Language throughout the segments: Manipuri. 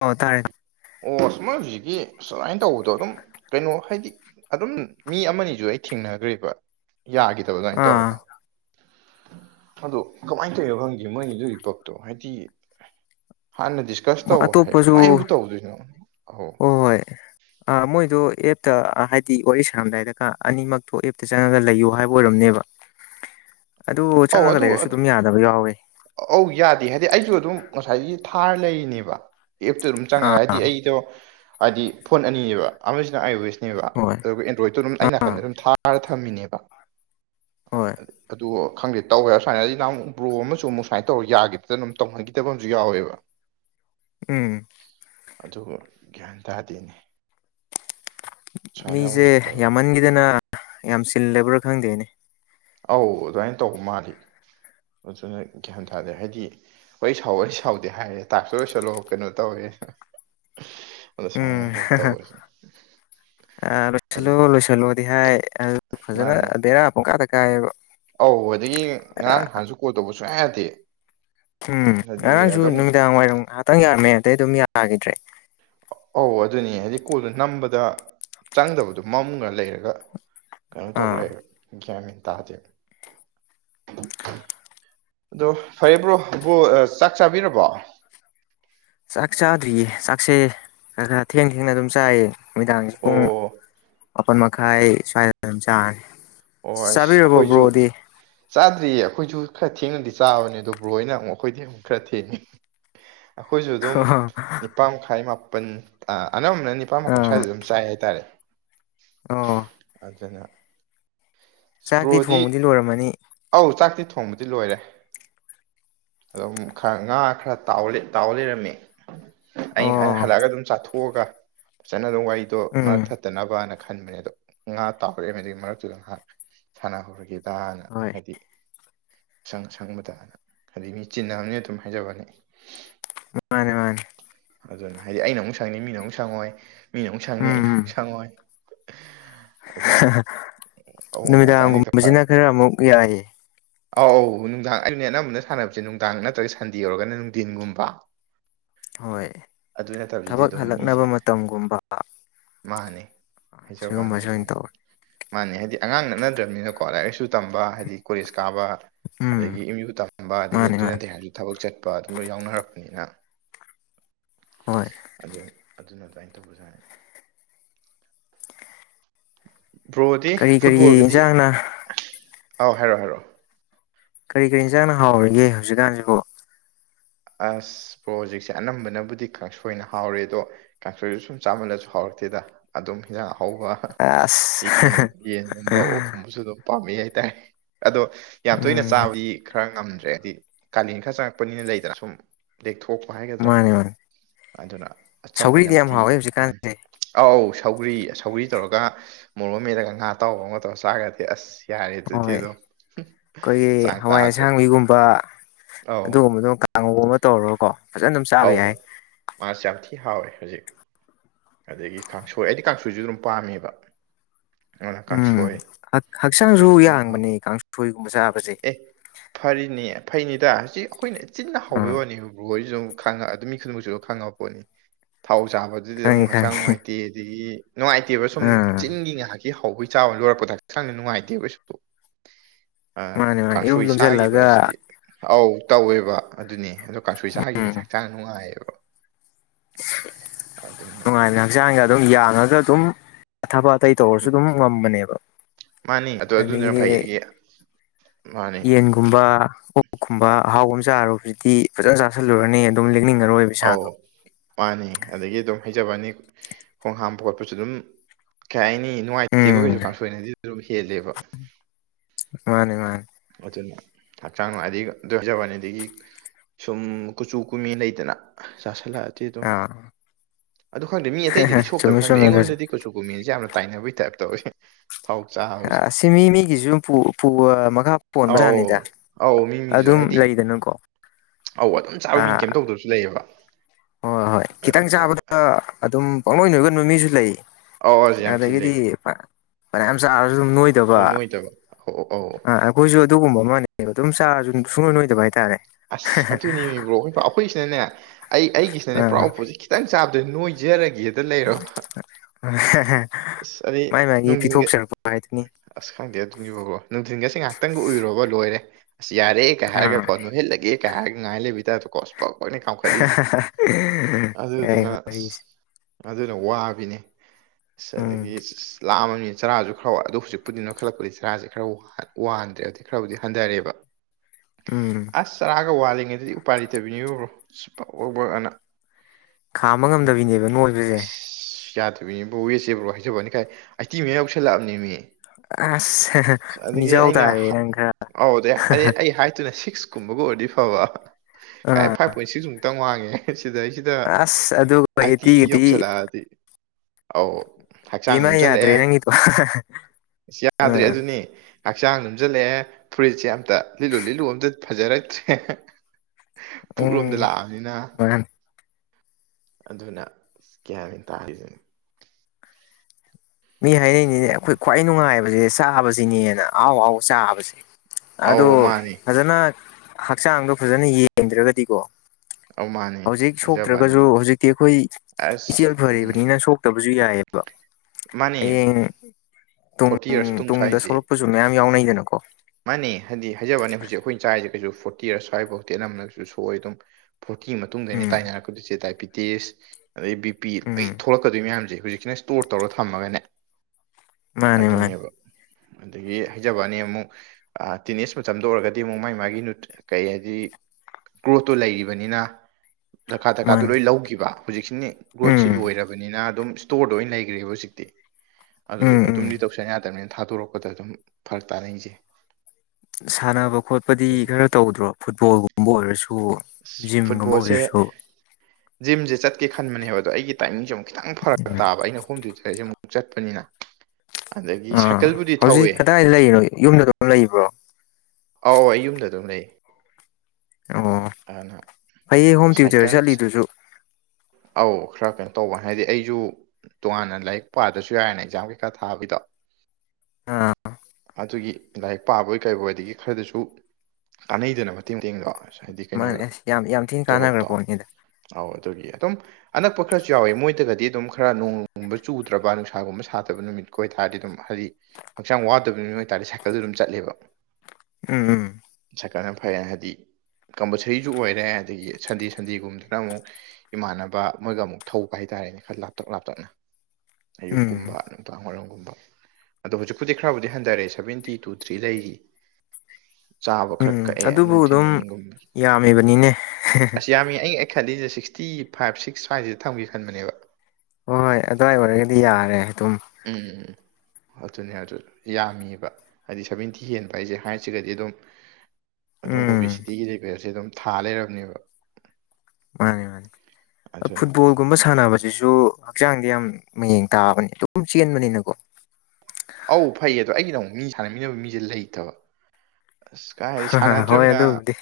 ꯑꯣ ꯇꯥꯔꯦ ꯑꯣ ꯁꯃꯥꯏ ꯍꯧꯖꯤꯛꯀꯤ ꯁꯨꯃꯥꯏꯅ ꯇꯧꯕꯗꯣ ꯑꯗꯨꯝ ꯀꯩꯅꯣ ꯍꯥꯏꯗꯤ ꯑꯗꯨꯝ ꯃꯤ ꯑꯃꯅꯤꯖꯨ ꯑꯩ ꯊꯦꯡꯅꯒ꯭ꯔꯦꯕ ꯌꯥꯒꯤꯗꯕ ꯑꯗꯨꯃꯥꯏꯅ ꯑꯥ ꯇꯧꯔꯒ ꯑꯗꯣ ꯀꯃꯥꯏꯟ ꯇꯧꯔꯤꯅꯣ ꯈꯪꯗꯦ ꯃꯣꯏ ꯑꯗꯨꯒꯤ ꯄꯛꯇꯣ ꯍꯥꯏꯗꯤ ꯍꯥꯟꯅ ꯗꯤꯁꯀꯁ ꯇꯧ ꯍꯥꯏ ꯑꯇꯣꯞꯄꯁꯨ ꯍꯣꯏ ꯀꯃꯥꯏꯅꯕꯨ ꯇꯧꯗꯣꯏꯅꯣ ꯑꯣ ꯍꯣꯏ ꯃꯣꯏꯗꯣ ꯑꯦꯞꯇ ꯍꯥꯏꯗꯤ ꯋꯥꯔꯤ ꯁꯥꯔꯝꯗꯥꯏꯗꯀꯥ ꯑꯅꯤꯃꯛꯇꯣ ꯑꯦꯞꯇ ꯆꯪꯉꯒ ꯂꯩꯌꯣ ꯍꯥꯏꯕ ꯑꯣꯏꯔꯝꯅꯦꯕ ꯑꯗꯨ ꯆꯪꯉꯒ ꯂꯩꯔꯁꯨ ꯑꯗꯨꯝ ꯌꯥꯗꯕ ꯌꯥꯎꯋꯦ ꯑꯑꯧ ꯌꯥꯗꯦ ꯍꯥꯏꯗꯤ ꯑꯩꯁꯨ ꯑꯗꯨꯝ ꯉꯁꯥꯏꯗꯒꯤ ꯊꯥꯔ ꯂꯩꯔꯤꯅꯦꯕ ꯑꯦꯞꯇꯣ ꯑꯗꯨꯝ ꯑꯥ ꯆꯪꯉꯒ ꯍꯥꯏꯗꯤ ꯑꯩꯗꯣ ꯍꯥꯏꯗꯤ ꯐꯣꯟ ꯑꯅꯤꯅꯦꯕ ꯑꯃꯁꯤꯅ ꯑꯥꯢ ꯑꯣ ꯑꯦꯁ ꯅꯦꯕ ꯍꯣꯏ ꯑꯗꯨꯒ ꯑꯦꯟꯗ꯭ꯔꯣꯏꯗꯇꯣ ꯑꯗꯨꯝ ꯑꯩ ꯅꯥꯀꯟꯗ ꯑꯥ ꯑꯗꯨꯝ ꯊꯥꯔ ꯊꯝꯃꯤꯅꯦꯕ ꯍꯣꯏ ꯑꯥ ꯑꯗꯨꯋꯣ ꯈꯪꯗꯦ ꯇꯧꯋꯦ ꯁꯨꯃꯥꯏꯅ ꯑꯩꯗꯤ ꯅꯍꯥꯟꯃꯨꯛ ꯕ꯭ꯔꯣ ꯑꯃꯁꯨ ꯑꯃꯨꯛ ꯁꯨꯃꯥꯏꯅ ꯇꯧꯔ ꯌꯥꯒꯤꯗꯗꯥꯅ ꯑꯗꯨꯝ ꯇꯧꯅꯒꯤꯗꯕ ꯑꯃꯁꯨ ꯌꯥꯎꯋꯦꯕ ꯎꯝ ꯑꯗꯨꯕꯨ ꯒ꯭ꯌꯥꯟ ꯇꯥꯗꯦꯅꯦ ꯁꯨꯃꯥꯏꯅ ꯃꯤꯖꯦ ꯑꯃꯨꯛ ꯇꯧꯋꯦ ꯌꯥꯝꯃꯟꯒꯤꯗꯅ ꯌꯥꯝ ꯆꯤꯜꯂꯕ꯭ꯔꯥ ꯈꯪꯗꯦꯅꯦ ꯑꯧ ꯑꯗꯨꯃꯥꯏꯅ ꯇꯧꯕ ꯃꯥꯜꯂꯤ ꯑꯗꯨꯅ ꯒ꯭ꯌꯥꯟ ꯇꯥꯗꯦ ꯍꯥꯏꯗꯤ ꯋꯥꯔꯤ ꯁꯥꯎ ꯋꯥꯔꯤ ꯁꯥꯎꯗꯤ ꯍꯥꯏꯔꯦ ꯇꯥꯛꯁ ꯇꯣ ꯂꯣꯏꯁꯜꯂꯣ ꯀꯩꯅꯣ ꯇꯧꯔꯦ [inaudible] ꯁꯨꯃꯥꯏꯅ ꯍꯦꯛ ꯇꯧꯕ [inaudible] ꯑꯥ ꯂꯣꯏꯁꯤꯜꯂꯣ ꯂꯣꯏꯁꯤꯜꯂꯣꯗꯤ ꯍꯥꯏ ꯑꯥ ꯐꯖꯅ ꯃꯥꯅꯤ ꯕꯦꯔꯥ ꯄꯨꯡꯀꯥꯗ ꯀꯥꯏꯌꯦꯕ ꯑꯧ ꯑꯗꯒꯤ ꯉꯔꯥꯡ ꯉꯥꯍꯥꯟꯁꯨ ꯀꯣꯜ ꯇꯧꯕ ꯁꯨꯡꯌꯥ ꯌꯥꯗꯦ ꯎꯝ ꯍꯥꯏꯗꯤ ꯉꯔꯥꯡꯁꯨ ꯑꯗꯨꯝ ꯅꯨꯃꯤꯗꯥꯡ ꯋꯥꯏꯔꯝ ꯉꯥꯍꯥꯛꯇꯪ ꯌꯥꯔꯝꯃꯦ ꯑꯗꯩ ꯑꯗꯨꯝ ꯌꯥꯒꯤꯗ꯭ꯔꯦ ꯑꯧ ꯑꯗꯨꯅꯤ ꯍꯥꯏꯗꯤ ꯀꯣꯜꯗꯣ ꯅꯝꯕꯗ ꯆꯪꯗꯕꯗꯣ ꯃꯝꯒ ꯂꯩꯔꯒ ꯀꯩꯅꯣꯝ ꯇꯧ ꯑꯥ ꯂꯩꯌꯦꯕꯥ ꯒ꯭ꯌꯥꯟ ꯃꯦꯟ ꯇꯥꯗꯦ ꯑꯗꯣ ꯐꯔꯦ ꯕ꯭ꯔꯣ ꯕ꯭ꯔꯣ ꯑ ꯆꯥꯛ ꯆꯥꯕꯤꯔꯕꯣ ꯆꯥꯛ ꯆꯥꯗ꯭ꯔꯤꯌꯦ ꯆꯥꯛꯁꯦ ꯈꯔ ꯈꯔ ꯊꯦꯡ ꯊꯦꯡꯅ ꯑꯗꯨꯝ ꯆꯥꯏꯌꯦ ꯅꯨꯃꯤꯗꯥꯡ ꯄꯨꯡ ꯑꯣ ꯃꯥꯄꯟ ꯃꯈꯥꯏ ꯁ꯭ꯋꯥꯏ ꯑꯗꯨꯝ ꯆꯥꯅꯤ ꯑꯣ ꯑꯁ ꯆꯥꯕꯤꯔꯕꯣ ꯑꯩꯈꯣꯏꯁꯨ ꯕ꯭ꯔꯣꯗꯤ ꯆꯥꯗ꯭ꯔꯤꯌꯦ ꯑꯩꯈꯣꯏꯁꯨ ꯈꯔ ꯊꯦꯡꯅꯗꯤ ꯆꯥꯕꯅꯦ ꯑꯗꯨ ꯕ꯭ꯔꯣꯅ ꯑꯃꯨꯛ ꯑꯩꯈꯣꯏꯗꯤ ꯑꯃꯨꯛ ꯈꯔ ꯊꯦꯡꯉꯦ [inaudible] ꯑꯩꯈꯣꯏꯁꯨ ꯑꯗꯨꯝ ꯑꯣ ꯅꯤꯄꯥꯥꯟ ꯃꯈꯥꯏ ꯃꯥꯄꯟ ꯑ ꯑꯅꯝꯕꯅ ꯅꯤꯄꯥꯥꯟ ꯃꯈꯥꯏ ꯑꯥ ꯁ꯭ꯋꯥꯏꯗ ꯑꯗꯨꯝ ꯆꯥꯏ ꯍꯥꯏꯇꯥꯔꯦ ꯑꯣ ꯖꯅ ꯆꯥꯛꯇꯤ ꯕ꯭ꯔꯣꯗꯤ ꯊꯣꯡꯕꯗꯤ ꯂꯣꯏꯔꯝꯃꯅꯤ ꯑꯧ ꯆꯥꯛꯇꯤ ꯊꯣꯡꯕꯗꯤ ꯂꯣꯏꯔꯦ ꯑꯗꯨꯝ ꯈꯥ ꯉꯥ ꯈꯔ ꯇꯥꯎ ꯂꯩ ꯇꯥꯎ ꯂꯩꯔꯝꯃꯦ ꯑꯩꯩꯅ ꯍꯥꯏꯅ ꯑꯣ ꯍꯜꯂꯛꯑꯒ ꯑꯗꯨꯝ ꯆꯥꯊꯣꯛꯑꯒ ꯐꯖꯅ ꯑꯗꯨꯝ ꯋꯥꯔꯤꯗꯣ ꯃꯔꯛ ꯎꯝ ꯊꯠ ꯇꯅꯕꯅ ꯈꯟꯕꯅꯦ ꯑꯗꯣ ꯉꯥ ꯇꯥꯎꯔ [unintelligible] ꯃꯔꯛꯇꯨꯗ ꯉꯍꯥꯛ ꯁꯥꯟꯅꯍꯧꯔꯒꯦꯗꯥꯟ ꯍꯣꯏ ꯍꯥꯏꯗꯤ ꯁꯪ ꯁꯪꯕꯗ ꯍꯥꯏꯕꯗꯤ ꯃꯤ ꯆꯤꯟꯅꯕꯅꯤ ꯑꯗꯨꯝ ꯍꯥꯏꯖꯕ ꯋꯥꯅꯤ ꯃꯥꯅꯦ ꯃꯥꯅꯦ ꯑꯗꯨꯅ ꯍꯥꯏꯗꯤ ꯑꯩꯅ ꯑꯃꯨꯛ ꯁꯪꯅꯤ ꯃꯤꯅ ꯑꯃꯨꯛ ꯁꯪꯉꯣꯏ ꯃꯤꯅ ꯑꯃꯨꯛ ꯁꯪꯅꯤ ꯎꯝ ꯑꯩꯅ ꯎꯝ ꯁꯪꯉꯣꯏ ꯑꯗꯨꯅ ꯑꯃꯨꯛ ꯑꯃꯨꯛ ꯑꯗꯥꯏꯅ ꯍꯦꯛꯇ ꯐꯔꯛ ꯅꯨꯃꯤꯗꯥꯡꯒꯨꯝꯕꯁꯤꯅ ꯈꯔ ꯑꯃꯨꯛ ꯌꯥꯏꯌꯦ ꯑꯧ ꯑꯧ ꯅꯨꯡꯗꯥꯡ ꯑꯩꯅꯦ ꯑꯅꯝꯕꯅ ꯁꯥꯟꯅꯕꯁꯦ ꯅꯨꯡꯗꯥꯡ ꯅꯠꯇ꯭ꯔꯒ ꯁꯟꯗꯦ ꯑꯣꯏꯔꯒꯅ ꯅꯨꯡꯗꯤꯟꯒꯨꯝꯕ ꯍꯣꯏ ꯅꯠꯇꯕꯁꯤꯗꯤ ꯊꯕꯛ ꯍꯜꯂꯛꯅꯕ ꯃꯇꯝꯒꯨꯝꯕ ꯃꯥꯅꯦ ꯍꯥꯏꯖꯕꯋꯅꯤ ꯁꯤꯒꯨꯝꯕꯁꯦ ꯑꯣꯏꯅ ꯑꯗꯨꯝ ꯇꯧꯋꯦ ꯃꯥꯅꯦ ꯍꯥꯏꯗꯤ ꯑꯉꯥꯡ ꯅꯠꯅꯗ꯭ꯔꯝꯃꯤꯅꯀꯣ ꯂꯥꯏꯔꯤꯛꯁꯨ ꯇꯝꯕ ꯍꯥꯏꯗꯤ ꯀꯣꯂꯦꯖ ꯀꯥꯕ ꯎꯝ ꯑꯗꯒꯤ ꯑꯦꯝ ꯌꯨ ꯇꯝꯕ ꯑꯗꯒꯤ ꯃꯥꯅꯤ ꯑꯗꯨ ꯃꯥꯅꯤ ꯅꯠꯇꯦ ꯍꯥꯏ ꯊꯕꯛ ꯆꯠꯄ ꯑꯗꯨꯝ ꯂꯣꯏ ꯌꯥꯎꯅꯔꯛꯄꯅꯤꯅ ꯍꯣꯏ ꯑꯗꯨ ꯑꯗꯨꯅ ꯑꯗꯨꯃꯥꯏꯅ ꯇꯧꯕꯖꯥꯠꯅꯤ ꯕ꯭ꯔꯣꯗꯤ ꯀꯔꯤ ꯀꯔꯤ ꯐꯨꯠꯕꯣꯜꯒꯗꯤ ꯏꯟꯖꯥꯡꯅ ꯑꯥꯎ ꯍꯥꯏꯔꯛꯑꯣ ꯍꯥꯏꯔꯛꯑꯣ ꯀꯔꯤ ꯀꯔꯤ ꯏꯟꯖꯥꯡꯅ ꯍꯥꯎꯔꯤꯒꯦ ꯍꯧꯖꯤꯛꯀꯥꯟꯁꯤꯕꯨ ꯑꯁ ꯕ꯭ꯔꯣ ꯍꯧꯖꯤꯛꯁꯦ ꯑꯅꯝꯕꯅꯕꯨꯗꯤ ꯀꯥꯡꯁꯣꯏꯅ ꯍꯥꯎꯔꯦ ꯑꯗꯣ ꯀꯥꯡꯁꯣꯏꯑꯣꯏꯔꯁꯨ ꯁꯨꯝ ꯆꯥꯃꯜꯂꯁꯨ ꯍꯧꯔꯛꯇꯦꯗ ꯑꯗꯨꯝ ꯍꯤꯡꯖꯥꯡ ꯑꯍꯥꯎꯕ ꯑꯁ ꯌꯦꯟ ꯌꯦꯟꯒꯨꯝꯕ ꯑꯣꯛꯀꯨꯝꯕꯁꯨ ꯑꯗꯨꯝ ꯄꯥꯝꯃꯤ ꯍꯥꯏꯇꯥꯔꯦ ꯑꯗꯣ ꯌꯥꯝ ꯇꯣꯏꯅ ꯎꯝ ꯆꯥꯕꯒꯤ ꯈꯔ ꯉꯝꯗ꯭ꯔꯦ ꯍꯥꯏꯗꯤ ꯀꯥꯂꯦꯟ ꯈꯔ ꯆꯪꯉꯛꯄꯅꯤꯅ ꯂꯩꯗꯅ ꯁꯨꯝ ꯂꯦꯛꯊꯣꯛꯄ ꯍꯥꯏꯒꯗ꯭ꯔꯥ ꯑꯗꯨꯅ ꯁꯧꯒꯔꯤꯗꯤ ꯌꯥꯝ ꯑꯆꯝꯕꯅꯕꯨꯗꯤ ꯍꯥꯎꯋꯦ ꯄꯥꯝꯃꯤ ꯍꯧꯖꯤꯛꯀꯥꯟꯁꯦ ꯑꯧ ꯁꯧꯒ꯭ꯔꯤ ꯁꯧꯒ꯭ꯔꯤ ꯇꯧꯔꯒ ꯃꯣꯔꯣꯛ ꯑꯃ ꯃꯠꯂꯥꯒ ꯉꯥ ꯑꯇꯥꯎꯕ ꯑꯃ ꯇꯧꯔꯒ ꯆꯥꯈ꯭ꯔꯗꯤ ꯑꯁ ꯌꯥꯔꯦ ꯍꯣꯏ ꯑꯗꯨꯗꯤ ꯑꯗꯨꯝ ꯑꯩꯈꯣꯏꯒꯤ ꯆꯥꯡ ꯍꯋꯥꯏ ꯇꯥꯗ꯭ꯔꯦ ꯑꯁꯥꯡꯕꯤꯒꯨꯝꯕ ꯑꯧ ꯑꯗꯨ ꯀꯥꯡꯉꯧ ꯑꯃ ꯇꯧꯔꯒꯀꯣ ꯐꯖꯅ ꯑꯗꯨꯝ ꯆꯥꯕ ꯌꯥꯏ ꯃꯥꯁꯦ ꯌꯥꯝ ꯊꯤ ꯍꯥꯎꯋꯦ ꯍꯧꯖꯤꯛ ꯑꯗꯒꯤ ꯀꯥꯡꯁꯣꯏ ꯑꯩꯗꯤ ꯀꯥꯡꯁꯣꯏꯁꯨ ꯑꯗꯨꯝ ꯄꯥꯝꯃꯦꯕ ꯑꯗꯨꯅ ꯎꯝ ꯀꯥꯡꯁꯣꯏ ꯍꯛꯆꯥꯡꯁꯨ ꯀꯥꯡꯁꯣꯏꯁꯨ ꯑꯗꯨꯝ ꯍꯥꯎ ꯌꯥꯡꯕꯅꯤ ꯀꯥꯡꯁꯣꯏ ꯒꯨꯝꯕ ꯆꯥꯕꯁꯦ ꯑꯦ ꯐꯔꯤꯅꯦ ꯐꯩꯅꯤꯗ ꯍꯧꯛ ꯑꯩꯈꯣꯏꯅ ꯆꯤꯟꯅ ꯍꯥꯎꯕꯩ ꯎꯝ ꯋꯥꯅꯤ ꯒꯣꯏꯁꯤꯁꯨ ꯑꯗꯨꯝ ꯈꯪꯉ ꯑꯗꯨ ꯃꯤ ꯈꯨꯗꯤꯡꯃꯛꯁꯨ ꯈꯪꯉꯕ ꯄꯣꯠꯅꯤ ꯊꯥꯎ ꯆꯥꯕꯗꯨꯗꯤ ꯑꯗꯨꯝ ꯈꯪꯉꯤ ꯈꯪꯉꯤ ꯇꯦ ꯑꯗꯒꯤ ꯅꯨꯡꯉꯥꯏꯇꯦꯕ ꯁꯨꯝ ꯎꯝ ꯆꯤꯟꯒꯤ ꯉꯥꯏꯍꯥꯛꯀꯤ ꯍꯧꯕꯒꯤ ꯆꯥꯕ ꯂꯣꯏꯔꯛꯄꯗ ꯍꯛꯆꯥꯡꯗ ꯅꯨꯡꯉꯥꯏꯇꯦꯕ ꯀꯩꯁꯨ ꯃꯥꯅꯦ ꯃꯥꯅꯦ ꯏꯔꯨꯝ ꯀꯥꯡꯁꯣꯏ ꯁꯥꯈꯤꯕ ꯂꯨꯝꯁꯤꯜꯂꯒ ꯑꯁꯤꯗꯤ ꯑꯧ ꯇꯧꯋꯦꯕ ꯑꯗꯨꯅꯦ ꯑꯗꯣ ꯀꯥꯡꯁꯣꯏ ꯆꯥꯈꯤꯕꯁꯤꯗꯤ ꯎꯝ ꯍꯛꯆꯥꯡ ꯅꯨꯡꯉꯥꯏꯌꯦꯕ ꯑꯗꯨꯅ ꯅꯨꯡꯉꯥꯏꯕ ꯍꯛꯆꯥꯡꯗ ꯑꯗꯨꯝ ꯌꯥꯡꯉꯒ ꯑꯗꯨꯝ ꯊꯕꯛ ꯑꯇꯩ ꯇꯧꯔꯁꯨ ꯎꯝ ꯑꯗꯨꯝ ꯉꯝꯕꯅꯦꯕ ꯃꯥꯅꯤ ꯑꯗꯨ ꯑꯗꯨꯗꯨꯅ ꯐꯩ ꯑꯗꯒꯤꯗꯤ ꯑꯗꯒꯤ ꯃꯥꯅꯤ ꯒꯨꯝꯕ ꯑꯣꯛꯀꯨꯝꯕ ꯑꯍꯥꯎꯒꯨꯝꯕ ꯆꯥꯔꯨꯕꯁꯤꯗꯤ ꯐꯖꯅ ꯆꯥꯥꯁꯜꯂꯨꯔꯅꯤ ꯑꯗꯨꯝ ꯂꯦꯡꯅꯤꯡꯉꯔꯣꯏꯕ ꯑꯧ ꯏꯁꯥꯗꯣ ꯃꯥꯅꯤ ꯑꯗꯒꯤ ꯑꯗꯨꯝ ꯍꯥꯏꯖꯕ ꯋꯥꯅꯤ ꯈꯣꯡ ꯍꯥꯥꯝꯕ ꯈꯣꯠꯄꯁꯨ ꯑꯗꯨꯝ ꯀꯩ ꯍꯥꯏꯅꯤ ꯅꯨꯡꯉꯥꯏꯇꯦꯕ ꯎꯝ ꯀꯩꯁꯨ ꯀꯥꯡꯁꯣꯏꯅꯗꯤ ꯑꯗꯨ ꯑꯗꯨꯝ ꯍꯦꯜꯂꯦꯕ ꯃꯥꯅꯦ ꯃꯥꯅꯦ ꯑꯗꯨꯅꯤ ꯍꯛꯆꯥꯡ ꯅꯨꯡꯥꯏꯗꯒꯤ ꯑꯗꯨ ꯍꯥꯏꯖꯕꯅꯤ ꯑꯗꯒꯤ ꯁꯨꯝ ꯀꯨꯆꯨ ꯀꯨꯃꯦꯟ ꯂꯩꯗꯅ ꯆꯥꯥꯁꯜꯂꯛꯑꯗꯤ ꯑꯗꯨꯝ ꯑꯥ ꯑꯗꯨ ꯈꯪꯗꯦ ꯃꯤ ꯑꯇꯩꯗꯗꯤ ꯁꯣꯛꯇꯕ ꯆꯨꯝꯃꯦ ꯈꯪꯗꯦ ꯆꯨꯝꯃꯦ ꯑꯗꯨꯁꯨ ꯑꯩꯉꯣꯟꯗꯗꯤ ꯀꯨꯆꯨ ꯀꯨꯃꯦꯟꯁꯦ ꯌꯥꯝꯅ ꯇꯥꯏꯅꯕꯒꯤ ꯇꯥꯏꯞ ꯇꯧꯋꯤ ꯑꯁꯤ ꯃꯤ ꯃꯤꯒꯤꯁꯨ ꯃꯥ ꯄꯣꯟꯕꯖꯥꯅꯤꯗ ꯑꯧ ꯑꯧ ꯃꯤ ꯃꯤꯒꯤꯁꯨ ꯑꯗꯨꯝ ꯍꯥꯏꯗꯤ ꯂꯩꯗꯅꯀꯣ ꯑꯧ ꯑꯗꯨꯝ ꯆꯥꯕ ꯃꯤ ꯑꯥ ꯀꯩꯝ ꯇꯧꯗꯕꯁꯨ ꯂꯩꯌꯦꯕ ꯍꯣꯏ ꯍꯣꯏ ꯈꯤꯇꯪ ꯑꯗ ꯆꯥꯕꯗ ꯑꯗꯨꯝ ꯄꯛꯅꯣꯏ ꯅꯣꯏꯒꯟꯕ ꯃꯤꯁꯨ ꯂꯩ ꯑꯧ ꯑꯁ ꯌꯥꯝ ꯊꯤ ꯑꯗꯒꯤꯗꯤ ꯂꯩ ꯄꯥ ꯐꯅꯌꯥꯝ ꯆꯥꯔꯁꯨ ꯑꯗꯨꯝ ꯁꯨ ꯅꯣꯏꯗꯕ ꯑꯧ ꯑꯧ ꯑ ꯑꯩꯈꯣꯏꯁꯨ ꯑꯗꯨꯒꯨꯝꯕ ꯑꯃꯅꯦꯕ ꯑꯗꯨꯝ ꯆꯥꯔꯁꯨ ꯁꯨꯡꯅꯣꯏ ꯅꯣꯏꯗꯕ ꯍꯥꯏꯇꯥꯔꯦ ꯑꯁ ꯑꯗꯨꯅꯦꯃꯤ ꯕ꯭ꯔꯣ ꯑꯩꯈꯣꯏꯁꯤꯅꯅꯦ ꯑꯩ ꯑꯩꯒꯤꯁꯤꯅꯅꯦ ꯄꯨꯔꯥ ꯑꯥ ꯎꯄꯣꯖꯤꯠꯀꯤ ꯈꯤꯇꯪ ꯆꯥꯕꯗ ꯅꯣꯏꯖꯔꯒꯦ ꯂꯩꯔꯕ ꯑꯁ ꯑꯗꯩꯩ ꯃꯥꯏ ꯃꯥꯒꯤ ꯅꯨꯡꯊꯤꯟꯒ ꯄꯤꯊꯣꯛꯆꯔꯛꯄ ꯍꯥꯏꯗꯨꯅꯤ ꯑꯁ ꯈꯪꯗꯦ ꯑꯗꯨꯅꯤꯕ ꯕ꯭ꯔꯣ ꯅꯨꯡꯊꯤꯟꯒꯁꯤ ꯉꯍꯥꯛꯇꯪꯒ ꯎꯏꯔꯣꯕ ꯂꯣꯏꯔꯦ ꯑꯁ ꯌꯥꯔꯦꯍꯦꯒ ꯑꯥ ꯍꯥꯏꯔꯒꯀꯣ ꯅꯣꯏꯍꯜꯂꯒꯦ ꯀꯦꯒ ꯍꯥꯏꯒ ꯉꯥꯏ ꯂꯩꯕꯩ ꯇꯥꯏꯞꯇꯀꯣ ꯄꯛ ꯄꯛꯅꯤ ꯀꯥꯝꯈꯠꯂꯤꯁꯦ ꯌꯥꯏ ꯑꯗꯨꯗꯨꯅ ꯑꯁ ꯋꯥꯔꯤꯁꯦ ꯑꯗꯨꯅ ꯋꯥꯕꯤꯅꯤ ꯑꯁ ꯑꯗꯒꯤ ꯎꯝ ꯂꯥꯝꯃꯕꯅꯤꯅ ꯆꯔꯥꯁꯨ ꯈꯔ ꯋꯥ ꯑꯗꯣ ꯍꯧꯖꯤꯛꯄꯨꯗꯤ ꯅꯣꯏꯈꯠꯂꯛꯄꯗꯒꯤ ꯆꯔꯥꯁꯦ ꯈꯔ ꯍꯟ ꯋꯥꯟꯗ꯭ꯔꯦ ꯍꯥꯏꯗꯤ ꯈꯔꯕꯨꯗꯤ ꯍꯟꯊꯔꯦꯕ ꯎꯝ ꯑꯁ ꯆꯔꯥꯒ ꯋꯥꯜꯂꯤꯉꯩꯗꯗꯤ ꯎꯄꯥꯏ ꯂꯩꯇꯕꯤꯅꯤ ꯕ꯭ꯔꯣ ꯕꯛ ꯕꯛ ꯕꯛ ꯅ ꯈꯥꯝꯕ ꯉꯝꯗꯕꯤꯅꯦꯕ ꯅꯣꯏꯕꯁꯦ ꯑꯁ ꯌꯥꯗꯕꯤꯅꯦꯕꯣ ꯕ꯭ꯔꯣ ꯍꯥꯏꯖꯕꯅꯤ ꯀꯥꯏ ꯑꯩꯇꯤ ꯃꯌꯥ ꯌꯧꯁꯜꯂꯛꯑꯕꯅꯤꯃꯤ ꯑꯁ ꯑꯗꯒꯤ ꯃꯤꯖꯥꯎ ꯑꯩꯅ ꯇꯥꯔꯦ ꯅꯪ ꯈꯔ ꯑꯧ ꯑꯩ ꯍꯥꯏꯠꯇꯨꯅ ꯁꯤꯛꯁ ꯀꯨꯝꯕ ꯑꯣꯏꯔꯗꯤ ꯐꯥꯕ ꯀꯥꯏꯗꯩꯩ ꯐꯥꯏꯐ ꯄꯣꯏꯟꯠ ꯁꯤꯛꯁ ꯈꯤꯇꯪ ꯋꯥꯡꯉꯦ ꯁꯤꯗꯩꯁꯤꯗ ꯑꯁ ꯑꯗꯨꯒ ꯑꯥꯏꯇꯤ ꯑꯦꯠꯇꯤꯒꯗꯤ ꯌꯧꯁꯜꯂꯛꯑꯗꯤ ꯑꯧ ꯍꯛꯆꯥꯡ ꯏꯃ ꯅꯣꯝꯁꯤꯜꯂꯛꯑꯦ ꯌꯥꯗ꯭ꯔꯦ ꯅꯪꯒꯤꯗꯣ ꯑꯁ ꯌꯥꯗ꯭ꯔꯦ ꯑꯥ ꯑꯗꯨꯅꯤ ꯍꯛꯆꯥꯡ ꯅꯣꯝꯁꯤꯜꯂꯛꯑꯦ ꯐꯨꯔꯤꯠꯁꯦ ꯑꯝꯇ ꯂꯤꯠꯂꯨ ꯂꯤꯠꯂꯨ ꯑꯝꯇ ꯐꯖꯔꯛꯇ꯭ꯔꯦ ꯄꯨꯛ ꯂꯣꯝꯗ ꯎꯝ ꯂꯥꯛꯑꯕꯅꯤꯅ ꯃꯥꯅꯤ ꯑꯗꯨꯅ ꯀꯌꯥ ꯇ ꯍꯥꯏꯖꯉꯤ ꯃꯤ ꯍꯥꯏꯅꯩꯅꯤꯅꯦ ꯑꯩꯈꯣꯏ ꯈ꯭ꯋꯥꯏ ꯅꯨꯡꯉꯥꯏꯕꯕꯁꯤꯦ ꯆꯥꯕꯁꯤꯅꯦꯅ ꯑꯍ ꯑꯍꯥꯎ ꯆꯥꯕꯁꯦ ꯑꯧ ꯑꯗꯣ ꯃꯥꯅꯦ ꯐꯖꯅ ꯍꯛꯆꯥꯡꯗꯣ ꯐꯖꯅ ꯌꯦꯡꯗ꯭ꯔꯒꯗꯤꯀꯣ ꯑꯧ ꯃꯥꯅꯦ ꯍꯧꯖꯤꯛ ꯍꯥꯏꯖꯕꯩ ꯋꯥꯅꯤ ꯁꯣꯛꯇ꯭ꯔꯒꯁꯨ ꯍꯧꯖꯤꯛꯇꯤ ꯑꯩꯈꯣꯏ ꯑꯁ ꯏꯆꯦꯜ ꯎꯝ ꯐꯔꯤꯕꯅꯤꯅ ꯁꯣꯛ ꯐ ꯇꯕꯁꯨ ꯌꯥꯏꯑꯕ ꯃꯥꯅꯦ ꯍꯌꯦꯡ ꯇꯨꯡ ꯐꯣꯔꯇꯤ ꯌꯔꯁ ꯃꯇꯨꯡ ꯇꯨꯡꯗ ꯁ꯭ꯋꯥꯏꯁꯦ ꯁꯣꯛꯂꯛꯄꯁꯨ ꯃꯌꯥꯝ ꯌꯥꯎꯅꯩꯗꯅꯀꯣ ꯃꯥꯅꯦ ꯍꯥꯏꯗꯤ ꯍꯥꯏꯖꯕꯅꯦ ꯍꯧꯖꯤꯛ ꯑꯩꯈꯣꯏ ꯏ ꯆꯆꯥꯥꯏꯁꯦ ꯀꯩꯁꯨ ꯐꯣꯔꯇꯤ ꯌꯔꯁ ꯁ꯭ꯋꯥꯏꯐꯥꯎꯗꯤꯤ ꯑꯅꯝꯕꯅꯁꯨ ꯁꯣꯏ ꯑꯗꯨꯝ ꯐꯣꯔꯇꯤ ꯃꯇꯨꯡꯗꯅꯤ ꯎꯝ ꯇꯥꯏꯅꯔꯛꯄꯗꯣꯏꯁꯦ ꯗꯥꯏꯕꯤꯇꯤꯁ ꯑꯗꯩ ꯕꯤ ꯄꯤ ꯂꯩ ꯎꯝ ꯊꯣꯛꯂꯛ ꯑꯗꯨꯏ ꯃꯌꯥꯝꯁꯦ ꯍꯧꯖꯤꯛꯁꯤꯅ ꯏꯁꯇꯣꯔ ꯇꯧꯔ ꯊꯝꯃꯒꯅꯦ ꯃꯥꯅꯦ ꯃꯥꯅꯦ ꯑꯗꯨꯅꯦꯕ ꯑꯗꯒꯤ ꯍꯩꯖꯕꯅꯤ ꯑꯃꯨꯛ ꯇꯤꯅꯤꯁ ꯃꯇꯝꯗ ꯑꯣꯏꯔꯒꯗꯤ ꯑꯃꯨꯛ ꯃꯥꯏ ꯃꯥꯒꯤ ꯀꯩ ꯍꯥꯏꯗꯤ ꯀ꯭ꯔꯣꯠꯇꯨ ꯂꯩꯔꯤꯕꯅꯤꯅ ꯗꯀꯥ ꯇꯀꯥꯗꯨꯣ ꯃꯥꯅꯦ ꯂꯣꯏ ꯂꯧꯈꯤꯕ ꯍꯧꯖꯤꯛꯁꯤꯅꯤ ꯒ꯭ꯔꯣꯠꯁꯤ ꯎꯝ ꯂꯣꯏꯔꯕꯅꯤꯅ ꯑꯗꯨꯝ ꯏꯁ꯭ꯇꯣꯔꯗ ꯑꯣꯏꯅ ꯂꯩꯈ꯭ꯔꯦꯕ ꯍꯧꯖꯤꯛꯇꯤ ꯑꯗꯨ ꯎꯝ ꯎꯝ ꯑꯗꯨꯝꯗꯤ ꯇꯧꯁꯟ ꯌꯥꯗꯕꯅꯤꯅ ꯊꯥꯗꯣꯔꯛꯄꯗ ꯑꯗꯨꯝ ꯐꯔꯛ ꯇꯥꯅꯅꯤꯡꯁꯦ ꯁꯥꯟꯅꯕ ꯈꯣꯠꯄꯗꯤ ꯑꯗꯨ- ꯑꯁ ꯈꯔ ꯇꯧꯗ꯭ꯔꯣ ꯐꯨꯠꯕꯣꯜꯒꯨꯝꯕ ꯑꯣꯏꯔꯁꯨ ꯖꯤꯝꯒꯨꯝꯕ ꯐꯨꯠꯕꯣꯜꯁꯦ ꯑꯣꯏꯔꯁꯨ ꯖꯤꯝꯁꯦ ꯆꯠꯀꯦ ꯈꯟꯕꯅꯦꯕ ꯑꯗꯣ ꯑꯩꯒꯤ ꯇꯥꯏꯃꯤꯡꯁꯦꯨꯛ ꯈꯤꯇꯪ ꯐꯔꯛ ꯎꯝ ꯇꯥꯕ ꯑꯩꯅ ꯑꯍꯨꯝꯗꯨꯗ ꯑꯩꯁꯦ ꯑꯃꯨꯛ ꯆꯠꯄꯅꯤꯅ ꯑꯗꯒꯤ ꯑꯥ ꯁꯥꯏꯀꯜꯕꯨꯗꯤ ꯍꯧꯖꯤꯛ ꯊꯧꯋꯦ ꯀꯗꯥꯏꯗ ꯂꯩꯔꯤꯅꯣ ꯌꯨꯝꯗ ꯑꯗꯨꯝ ꯂꯩꯕ꯭ꯔꯣ ꯑꯥꯎ ꯑ ꯑꯩ ꯌꯨꯝꯗ ꯑꯗꯨꯝ ꯂꯩ ꯑꯅ ꯑꯩ ꯍꯣꯝ ꯇ꯭ꯌꯨꯇꯔ ꯆꯠꯂꯤꯗꯨꯁꯨ ꯑꯧ ꯈꯔ ꯀꯩꯅꯣ ꯇꯧꯕ ꯍꯥꯏꯗꯤ ꯑꯩꯁꯨ ꯇꯣꯉꯥꯟꯅ ꯂꯥꯏꯔꯤꯛ ꯄꯥꯗꯁꯨ ꯌꯥꯔꯦꯅꯦ ꯑꯦꯛꯖꯥꯝ ꯀꯩꯀꯥ ꯊꯥꯕꯕꯤꯗꯣ ꯑꯥ ꯑꯗꯨꯒꯤ ꯂꯥꯏꯔꯤꯛ ꯄꯥꯕꯣꯏ ꯀꯩꯕꯣꯏ ꯑꯗꯒꯤ ꯈꯔꯗꯁꯨ ꯀꯥꯟꯅꯩꯗꯅ ꯃꯇꯦꯡ ꯃꯇꯦꯡꯗꯣ ꯍꯥꯏꯗꯤ ꯃꯥꯅꯦ ꯀꯩꯅꯣꯗꯣ ꯑꯁ ꯌꯥꯝ ꯊꯤꯅ ꯀꯥꯟꯅꯈ꯭ꯔ ꯇꯣꯂꯣꯞꯇꯣ ꯄꯣꯠꯅꯤꯗ ꯑꯧ ꯑꯗꯨꯒꯤ ꯑꯗꯨꯝ ꯑꯅꯛꯄ ꯈꯔꯁꯨ ꯌꯥꯎꯋꯦ ꯃꯣꯏꯗꯒꯗꯤ ꯑꯗꯨꯝ ꯈꯔ ꯅꯣꯡꯒꯨꯝꯕ ꯆꯨꯗ꯭ꯔꯕ ꯅꯨꯡꯁꯥꯒꯨꯝꯕ ꯁꯥꯗꯕ ꯅꯨꯃꯤꯠ ꯀ ꯑꯣꯏꯇꯥꯥꯔꯗꯤ ꯑꯗꯨꯝ ꯍꯥꯏꯗꯤ ꯍꯛꯆꯥꯡ ꯋꯥꯗꯕꯅꯤ ꯃꯤ ꯑꯣꯏꯇꯥꯔꯗꯤ ꯁꯥꯏꯀꯜꯗꯨ ꯑꯗꯨꯝ ꯆꯠꯂꯦꯕ ꯎꯝ ꯎꯝ ꯁꯔꯀꯔꯅ ꯐꯩ ꯍꯥꯏꯕꯗꯤ ꯀꯝꯄꯜꯁꯔꯤꯁꯨ ꯑꯣꯏꯔꯦ ꯑꯗꯒꯤ ꯁꯟꯗꯦ ꯁꯟꯗꯦꯒꯨꯝꯗꯅ ꯑꯃꯨꯛ ꯏꯃꯥꯟꯅꯕ ꯃꯣꯏꯒ ꯑꯃꯨꯛ ꯊꯧꯕ ꯍꯥꯏꯇꯥꯔꯦꯅꯦ ꯈꯔ ꯂꯥꯞꯇꯛ ꯂꯥꯞꯇꯛꯅ ꯑꯌꯨꯛꯀꯨꯝꯕ ꯎꯝ ꯅꯨꯡꯗꯥꯡ ꯋꯥꯏꯔꯝꯒꯨꯝꯕ ꯑꯗꯣ ꯍꯧꯖꯤꯛꯄꯨꯗꯤ ꯈꯔꯕꯨꯗꯤ ꯍꯟꯊꯔꯛꯑꯦ ꯁꯕꯦꯟꯇꯤ ꯇꯨ ꯊ꯭ꯔꯤ ꯂꯩꯒꯤ ꯆꯥꯕ ꯈꯔ ꯎꯝ ꯀꯛꯑꯦ ꯑꯗꯨꯕꯨ ꯑꯗꯨꯝ ꯅꯨꯡꯊꯤꯤꯟꯒꯨꯝꯕ ꯌꯥꯝꯃꯤꯕꯅꯤꯅꯦ ꯑꯁ ꯌꯥꯝꯃꯤ ꯑꯩ ꯑꯩ ꯈꯜꯂꯤꯁꯦ ꯁꯤꯛꯁꯇꯤ ꯐꯥꯏꯚ ꯁꯤꯛꯁ ꯁ꯭ꯋꯥꯏꯁꯤꯗ ꯊꯝꯒꯦ ꯈꯟꯕꯅꯦꯕ ꯍꯣꯏ ꯍꯣꯏ ꯑꯗꯨꯋꯥꯏ ꯑꯣꯏꯔꯒꯗꯤ ꯌꯥꯔꯦ ꯑꯗꯨꯝ ꯎꯝ ꯑꯗꯨꯅꯦ ꯑꯗꯨ ꯌꯥꯝꯃꯤꯕ ꯍꯥꯏꯗꯤ ꯁꯕꯦꯟꯇꯤ ꯍꯦꯟꯕ ꯍꯥꯏꯁꯦ ꯍꯥꯏꯠꯁꯤꯒꯗꯤ ꯑꯗꯨꯝ ꯑꯗꯨꯝ ꯑꯣ ꯎꯝ ꯕꯤ ꯁꯤꯇꯤꯒꯤ ꯀꯦꯜꯁꯦ ꯑꯗꯨꯝ ꯊꯥ ꯂꯩꯔꯕꯝꯅꯦꯕ ꯃꯥꯅꯦ ꯃꯥꯅꯦ ꯑꯗꯨꯅ ꯐꯨꯠꯕꯣꯜ ꯒꯨꯝꯕ ꯁꯥꯟꯅꯕꯁꯤꯁꯨ ꯍꯛꯆꯥꯡꯗꯤ ꯌꯥꯝ ꯃꯌꯦꯡ ꯇꯥꯕꯅꯤ ꯑꯗꯨꯝ ꯆꯦꯟꯕꯅꯤꯅꯀꯣ ꯑꯧ ꯐꯩꯌꯦ ꯑꯗꯣ ꯑꯩꯒꯤꯗ ꯑꯃꯨꯛ ꯃꯤ ꯁꯥꯟꯅꯃꯤꯟꯅꯕ ꯃꯤꯁꯦ ꯂꯩꯇꯕ ꯑꯁ ꯀꯥꯏ ꯍꯥꯏ ꯍꯣꯏ ꯁꯥꯟꯅꯗ꯭ꯔꯝꯅ ꯑꯗꯨꯕꯨꯗꯤ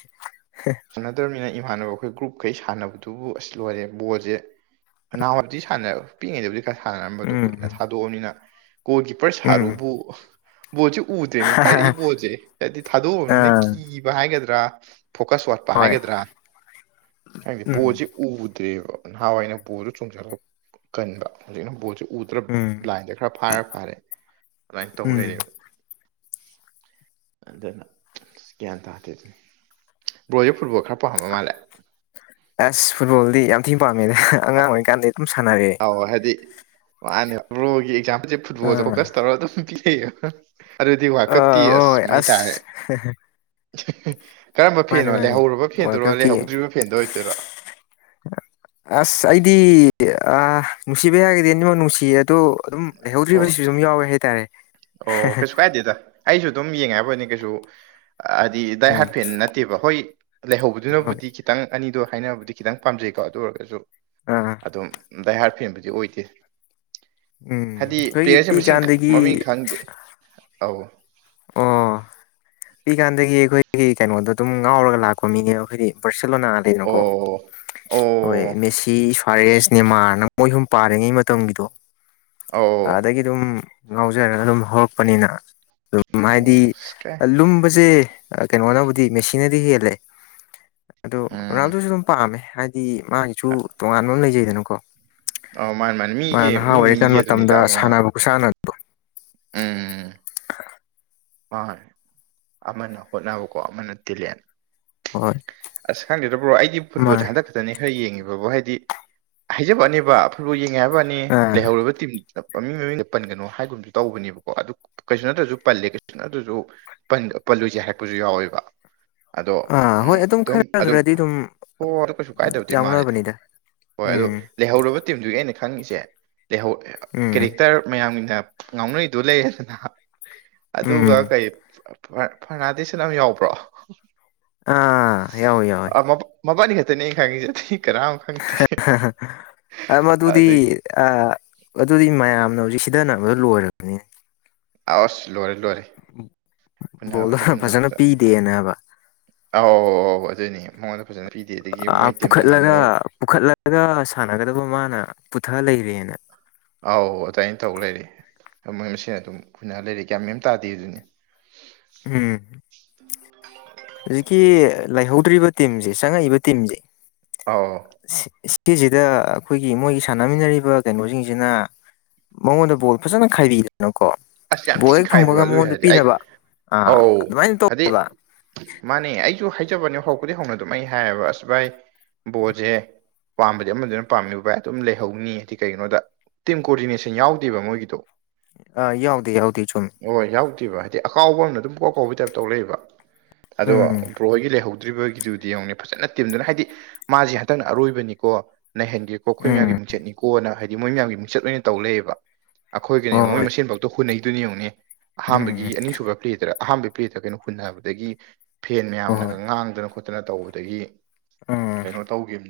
ꯁꯥꯟꯅꯗꯕꯅꯤꯅ ꯏꯃꯥꯟꯅꯕ ꯑꯩꯈꯣꯏ ꯒ꯭ꯔꯨꯞꯈꯩ ꯁꯥꯟꯅꯕꯗꯨꯕꯨ ꯑꯁ ꯂꯣꯏꯔꯦ ꯕꯣꯜꯁꯦ ꯑꯅꯥꯋꯥꯗꯤ ꯁꯥꯟꯅ ꯄꯛꯉꯩꯗꯕꯨꯗꯤ ꯈꯔ ꯁꯥꯟꯅꯔꯝꯕꯗꯨꯣ ꯎꯝ ꯀꯨꯏꯅ ꯊꯥꯗꯣꯛꯑꯕꯅꯤꯅ ꯒꯣꯜ ꯀꯤꯞꯄꯔ ꯎꯝ ꯁꯥꯔꯨꯕꯨ ꯕꯣꯜꯁꯦ ꯎꯗ꯭ꯔꯦꯅꯦ ꯄꯥꯏꯔꯛꯏ ꯕꯣꯜꯁꯦ ꯍꯥꯏꯗꯤ ꯊꯥꯗꯣꯛꯎꯕꯅꯤꯅ ꯑꯥ ꯀꯤꯕ ꯍꯥꯏꯒꯗ꯭ꯔꯥ ꯐꯣꯀꯁ ꯋꯥꯠ ꯍꯣꯏ ꯍꯥꯏꯒꯗ꯭ꯔꯥ ꯎꯝ ꯕꯣꯜꯁꯤ ꯎꯗ꯭ꯔꯦꯕ ꯅꯍꯥꯟꯋꯥꯏꯅ ꯕꯣꯁꯨ ꯆꯣꯡꯁꯤꯜꯂꯒ ꯀꯟꯕ ꯍꯧꯖꯤꯛꯅ ꯕꯣꯠꯁ ꯎꯝ ꯕꯥꯏꯟꯗ ꯈꯔ ꯐꯥꯔ ꯐꯥꯔꯦ ꯑꯗꯨꯃꯥꯏꯅ ꯇꯧ ꯎꯝ ꯂꯩꯔꯦꯕ [unintelligible] ꯑꯗꯨꯅ ꯒ꯭ꯌꯥꯟ ꯇꯥꯗꯦ ꯑꯗꯨ ꯕ꯭ꯔꯣꯖꯦ ꯐꯨꯠꯕꯣꯜ ꯈꯔ ꯄꯥꯝꯃ ꯃꯥꯜꯂꯦ ꯑꯁ ꯐꯨꯠꯕꯣꯜꯗꯤ ꯌꯥꯝ ꯊꯤꯅ ꯄꯥꯝꯃꯦꯗ ꯑꯉꯥꯡ ꯑꯣꯏꯔꯤꯀꯥꯟꯗꯤ ꯑꯗꯨꯝ ꯁꯥꯟꯅꯔꯛꯑꯦ ꯍꯣꯏ ꯍꯥꯏꯗꯤ ꯃꯥꯅꯦ ꯕ꯭ꯔꯣꯒꯤ ꯑꯦꯛꯖꯥꯝꯄꯜꯁꯦ ꯐꯨꯠꯕꯣꯜꯗ ꯑꯥ ꯐꯣꯀꯁ ꯇꯧꯔꯒ ꯑꯗꯨꯝ ꯄꯤꯌꯦꯕ ꯑꯗꯨꯗꯤ ꯑꯥ ꯋꯥꯀꯞꯇꯤ ꯍꯣꯏ ꯑꯁ ꯃꯩ ꯇꯥꯔꯦ ꯀꯔꯝꯕ ꯃꯥꯅꯤ ꯐꯦꯟꯅꯣ ꯃꯥꯅꯤ ꯂꯩꯍꯧꯔꯕ ꯋꯥꯔꯜ ꯐꯦꯟꯗꯨꯔꯣ ꯀꯞꯀꯤ ꯂꯩꯍꯧꯗ꯭ꯔꯤꯕ ꯐꯦꯟꯗꯣ ꯑꯣꯏꯗꯣꯏꯔꯣ ꯑꯁ ꯑꯩꯗꯤ ꯅꯨꯡꯁꯤꯕ ꯍꯥꯏꯒꯗꯤ ꯑꯅꯤꯃꯛ ꯅꯨꯡꯁꯤꯌꯦ ꯑꯗꯣ ꯑꯗꯨꯝ ꯑꯣ ꯂꯩꯍꯧꯗ꯭ꯔꯤꯕꯁꯤꯁꯨ ꯑꯗꯨꯝ ꯌꯥꯎꯋꯦ ꯍꯥꯏꯇꯥꯔꯦ ꯑꯣ ꯀꯩꯁꯨ ꯀꯥꯏꯗꯦꯗ ꯑꯩꯁꯨ ꯑꯗꯨꯝ ꯌꯦꯡꯉꯦ ꯍꯥꯏꯕꯣꯏꯅꯦ ꯀꯩꯁꯨ ꯍꯥꯏꯗꯤ ꯗꯥꯏ ꯎꯝ ꯍꯥꯔꯐꯦꯟ ꯅꯠꯇꯦ ꯅꯠꯇꯦꯕ ꯍꯣꯏ ꯍꯣꯏ ꯂꯩꯍꯧꯕꯗꯨꯅꯕꯨꯗꯤ ꯈꯤꯇꯪ ꯑꯅꯤꯗꯣ ꯍꯥꯏꯅꯕꯕꯨꯗꯤ ꯈꯤꯇꯪ ꯄꯥꯝꯖꯩꯀꯣ ꯑꯗꯨ ꯑꯣꯏꯔꯒꯁꯨ ꯑꯥ ꯑꯗꯨꯝ ꯗꯥꯥꯏꯍꯥꯔ ꯐꯦꯡꯕꯗꯤ ꯑꯣꯏꯗꯦ ꯎꯝ ꯍꯥꯏꯗꯤ ꯑꯩꯈꯣꯏꯒꯤ ꯄ꯭ꯂꯦꯌꯔꯁꯦ ꯃꯁꯤꯡ ꯄꯤꯛꯏꯀꯥꯟꯗꯒꯤ ꯃꯃꯤꯡ ꯈꯪꯗꯦ ꯑꯧ ꯑꯣ ꯄꯤꯀꯥꯟꯗꯒꯤ ꯑꯩꯈꯣꯏꯒꯤ ꯀꯩꯅꯣꯗꯣ ꯑꯗꯨꯝ ꯉꯥꯎꯔꯒ ꯂꯥꯛꯄ ꯃꯤꯅꯦ ꯑꯩꯈꯣꯏꯗꯤ ꯕꯔꯁꯦꯂꯣꯅꯥ ꯂꯩꯅꯨꯀꯣ ꯑꯣ [unintelligible] ꯑꯣ ꯍꯣꯏ ꯃꯦꯁꯤ ꯁꯔꯦꯁ ꯅꯤꯃꯥꯔ ꯅꯪ ꯃꯣꯏ ꯁꯨꯝ ꯄꯥꯔꯤꯉꯩ ꯃꯇꯝꯒꯤꯗꯣ ꯑꯣ ꯑꯣ ꯑꯗꯒꯤ ꯑꯗꯨꯝ ꯉꯥꯎꯖꯔꯒ ꯑꯗꯨꯝ ꯍꯧꯔꯛꯄꯅꯤꯅ ꯑꯗꯨꯝ ꯍꯥꯏꯗꯤ ꯑꯣ ꯁꯀꯥꯏ ꯂꯨꯝꯕꯁꯦ ꯀꯩꯅꯣꯅꯕꯨꯗꯤ ꯃꯦꯁꯤꯅꯗꯤ ꯍꯦꯜꯂꯦ ꯑꯗꯣ ꯎꯝ ꯔꯅꯥꯥꯜꯗꯨꯁꯨ ꯑꯗꯨꯝ ꯄꯥꯝꯃꯦ ꯍꯥꯏꯗꯤ ꯃꯥꯒꯤꯁꯨ ꯇꯣꯉꯥꯟꯕ ꯑꯃ ꯂꯩꯖꯩꯗꯅꯀꯣ ꯑ ꯃꯥꯅꯤ ꯃꯥꯅꯤ ꯃꯥꯅ ꯃꯤꯒꯤ ꯅꯍꯥ ꯃꯤ ꯃꯤꯒꯤ ꯑꯣꯏꯔꯤꯀꯥꯟ ꯃꯇꯝꯗ ꯑꯗꯨꯅꯤꯗ ꯑꯃ ꯁꯥꯟꯅꯕ ꯈꯨꯁꯥꯟꯅꯗꯣ ꯎꯝ ꯃꯥ ꯑꯃꯅ ꯍꯣꯠꯅꯕꯀꯣ ꯑꯃꯅ ꯇꯦꯂꯦꯟ ꯍꯣꯏ ꯑꯁ ꯈꯪꯗꯦꯗꯕ꯭ꯔꯣ ꯑꯩꯗꯤ ꯐꯨꯠꯕꯣꯜꯁꯦ ꯃꯥꯅꯦ ꯍꯟꯗꯛ ꯇꯅꯤ ꯈꯔ ꯌꯦꯡꯉꯤꯕꯕꯨꯣ ꯍꯥꯏꯗꯤ ꯍꯥꯏꯖꯕꯑꯅꯦꯕ ꯐꯨꯠꯕꯣꯜ ꯌꯦꯡꯉꯦ ꯍꯥꯏꯕꯅꯤ ꯑꯥ ꯂꯩꯍꯧꯔꯕ ꯇꯤꯝ ꯃꯃꯤꯡ ꯃꯃꯤꯡꯅ ꯄꯟꯒꯅꯣ ꯍꯥꯏꯒꯨꯝꯗꯨ ꯇꯧꯕꯅꯦꯕꯀꯣ ꯑꯗꯨ ꯀꯩꯁꯨ ꯅꯠꯇ꯭ꯔꯁꯨ ꯄꯜꯂꯦ ꯑꯗꯨꯁꯨ ꯄꯜꯂꯣꯏꯁꯦ ꯍꯥꯏꯔꯛꯄꯁꯨ ꯌꯥꯎꯋꯦꯕ ꯑꯗꯣ ꯑꯥ ꯎꯝ ꯍꯣꯏ ꯑꯗꯨꯝ ꯈꯔ ꯑꯗꯨꯝ ꯈꯔꯗꯤ ꯕꯣꯜꯗ ꯀꯩꯁꯨ ꯀꯥꯏꯗꯕꯗꯤ ꯃꯥꯜꯂꯤꯗ ꯌꯥꯎꯅꯕꯅꯤꯗ ꯍꯣꯏ ꯑꯗꯨ ꯎꯝ ꯂꯩꯍꯧꯔꯕ ꯇꯤꯝꯗꯨꯒꯤ ꯑꯩꯅ ꯈꯪꯉꯤꯁꯦꯍꯧ ꯎꯝ ꯀꯦꯔꯦꯛꯇꯔ ꯃꯌꯥꯝꯒꯤꯅ ꯉꯥꯎꯅꯩꯗꯨ ꯂꯩꯔꯦꯗꯅ ꯑꯗꯨꯒ ꯎꯝ ꯀꯩ ꯐꯥꯔꯅꯥꯟꯗꯤꯁꯅ ꯑꯃ ꯌꯥꯎꯕ꯭ꯔꯣ ꯑꯥ ꯌꯥꯎꯋꯤ ꯌꯥꯎꯋꯤ ꯃꯕꯥꯅꯤ ꯈꯛꯇꯅꯦ ꯑ ꯈꯪꯉꯤꯁꯤꯗꯤ ꯀꯅꯥ ꯑꯃ ꯈꯪ ꯑꯃꯗꯨꯗꯤ ꯑꯗꯒꯤ ꯑꯗꯨꯗꯤ ꯃꯌꯥꯝꯅ ꯍꯧꯖꯤꯛ ꯁꯤꯗꯅꯕꯗꯨ ꯂꯣꯏꯔꯕꯅꯤ ꯑꯁ ꯂꯣꯏꯔꯦ ꯂꯣꯏꯔꯦ ꯕꯣꯜꯗꯣ ꯍꯨꯟꯅꯅꯕꯗ ꯐꯖꯅ ꯍꯨꯟꯅꯅꯕꯗ ꯄꯤꯗꯦꯅꯕ ꯑꯧ ꯑꯧ ꯑꯗꯨꯅꯤ ꯃꯉꯣꯟꯗ ꯐꯖꯅ ꯄꯤꯗꯦ ꯑꯗꯒꯤ ꯃꯣꯏ ꯇꯤꯝꯅ ꯄꯨꯈꯠꯂꯒ ꯑꯃꯨꯛ ꯄꯨꯈꯠꯂꯒ ꯁꯥꯟꯅꯒꯗꯕ ꯃꯥꯅ ꯄꯨꯊ ꯂꯩꯔꯦꯅ ꯑꯥꯎ ꯑꯗꯨꯃꯥꯏꯅ ꯇꯧ ꯂꯩꯔꯦ ꯃꯣꯏ ꯃꯁꯤ ꯑꯗꯨꯝ ꯀꯨꯅ ꯂꯩꯔꯤ ꯀꯌꯥꯝ ꯃꯦꯝ ꯇꯥꯗꯦ ꯑꯗꯨꯅꯤ ꯎꯝ ꯍꯧꯖꯤꯛꯀꯤ ꯂꯩꯍꯧꯗ꯭ꯔꯤꯕ ꯇꯤꯝꯁꯦ ꯆꯪꯉꯛꯏꯕ ꯇꯤꯝꯁꯦ ꯑꯥꯎ ꯁꯤꯁꯤꯗ ꯑꯩꯈꯣꯏꯒꯤ ꯃꯣꯏꯒꯤ ꯁꯥꯟꯅꯃꯤꯟꯅꯔꯤꯕ ꯀꯩꯅꯣꯁꯤꯡꯁꯤꯅ ꯃꯉꯣꯟꯗ ꯕꯣꯜ ꯐꯖꯅ ꯈꯥꯏꯕꯤꯛꯏꯗꯅꯀꯣ ꯑꯁ ꯌꯥꯝ ꯕꯣ ꯍꯦꯛ ꯊꯤꯅ ꯈꯥꯏꯕ꯭ꯔꯣ ꯐꯪꯕꯒ ꯑꯗꯨꯏ ꯃꯉꯣꯟꯗ ꯍꯥꯏꯔꯗꯤ ꯑꯩ ꯄꯤꯅꯕ ꯑꯥ ꯑꯧ ꯑꯗꯨꯃꯥꯏꯅ ꯍꯥꯏꯗꯤ ꯇꯧꯕꯤꯕ ꯃꯥꯅꯦ ꯑꯩꯁꯨ ꯍꯥꯏꯖꯕꯅꯦ ꯍꯧꯕꯗꯤ ꯍꯧꯅ ꯑꯗꯨꯝ ꯑꯩ ꯍꯥꯏꯌꯦꯕ ꯑꯁ ꯚꯥꯏ ꯕꯣꯁꯦ ꯄꯥꯝꯕꯗꯤ ꯑꯃꯗꯨꯅ ꯄꯥꯝꯃꯤꯕ ꯕꯥ ꯑꯗꯨꯝ ꯂꯩꯍꯧꯅꯤ ꯍꯥꯏꯗꯤ ꯀꯩꯒꯤꯅꯣꯗ ꯇꯤꯝ ꯀꯣꯑꯣꯗꯤꯅꯦꯁꯟ ꯌꯥꯎꯗꯦꯕ ꯃꯣꯏꯒꯤꯗꯣ ꯑ ꯌꯥꯎꯗꯤ ꯌꯥꯎꯗꯤ ꯆꯨꯝ ꯑꯣ ꯌꯥꯎꯗꯦꯕ ꯍꯥꯏꯗꯤ ꯑꯀꯥꯎꯕ ꯑꯃꯅ ꯑꯗꯨꯝ ꯄꯣꯛ ꯑꯀꯥꯎꯤꯒꯤ ꯇꯥꯏꯞꯇꯧ ꯂꯩꯛꯕ ꯑꯗꯣ ꯎꯝ ꯄ꯭ꯔꯣꯒꯤ ꯂꯩꯍꯧꯗ꯭ꯔꯤꯕꯒꯤꯗꯨꯗꯤ ꯌꯦꯡꯅꯤ ꯐꯖꯅ ꯇꯤꯝꯗꯨꯅ ꯍꯥꯏꯗꯤ ꯃꯥꯁꯦ ꯍꯟꯇꯛꯅ ꯑꯔꯣꯏꯕꯅꯤꯀꯣ ꯅꯩꯍꯟꯒꯦ ꯑꯩꯈꯣꯏ ꯃꯌꯥꯝꯒꯤ ꯎꯝ ꯃꯤꯡꯆꯠꯅꯤꯀꯣꯅ ꯍꯥꯏꯗꯤ ꯃꯣꯏ ꯃꯌꯥꯝꯒꯤ ꯃꯤꯡꯆꯠ ꯑꯣꯏꯅ ꯇꯧ ꯂꯩꯌꯦꯕ ꯑꯩꯈꯣꯏꯒꯤꯅꯦ ꯍꯣꯏ ꯌꯦꯡꯣ ꯃꯣꯏ ꯍꯣꯏ ꯃꯁꯦꯟ ꯐꯥꯎ ꯍꯨꯟꯅꯩꯗꯨꯅ ꯌꯦꯡꯉꯅꯦ ꯎꯝ ꯑꯍꯥꯟꯕꯒꯤ ꯑꯅꯤꯁꯨꯕ ꯄ꯭ꯂꯦꯗꯔ ꯑꯍꯥꯟꯕꯒꯤ ꯄ꯭ꯂꯦꯗꯔ ꯀꯩꯅꯣ ꯍꯨꯟꯅꯕꯗꯒꯤ ꯐꯦꯟ ꯍꯣꯏ ꯃꯌꯥꯝꯅꯒ ꯍꯣꯏ ꯉꯥꯡꯗꯅ ꯈꯣꯠꯇꯅ ꯇꯧꯕꯗꯒꯤ ꯎꯝ ꯀꯩꯅꯣ ꯇꯧꯈꯤꯕꯅꯤ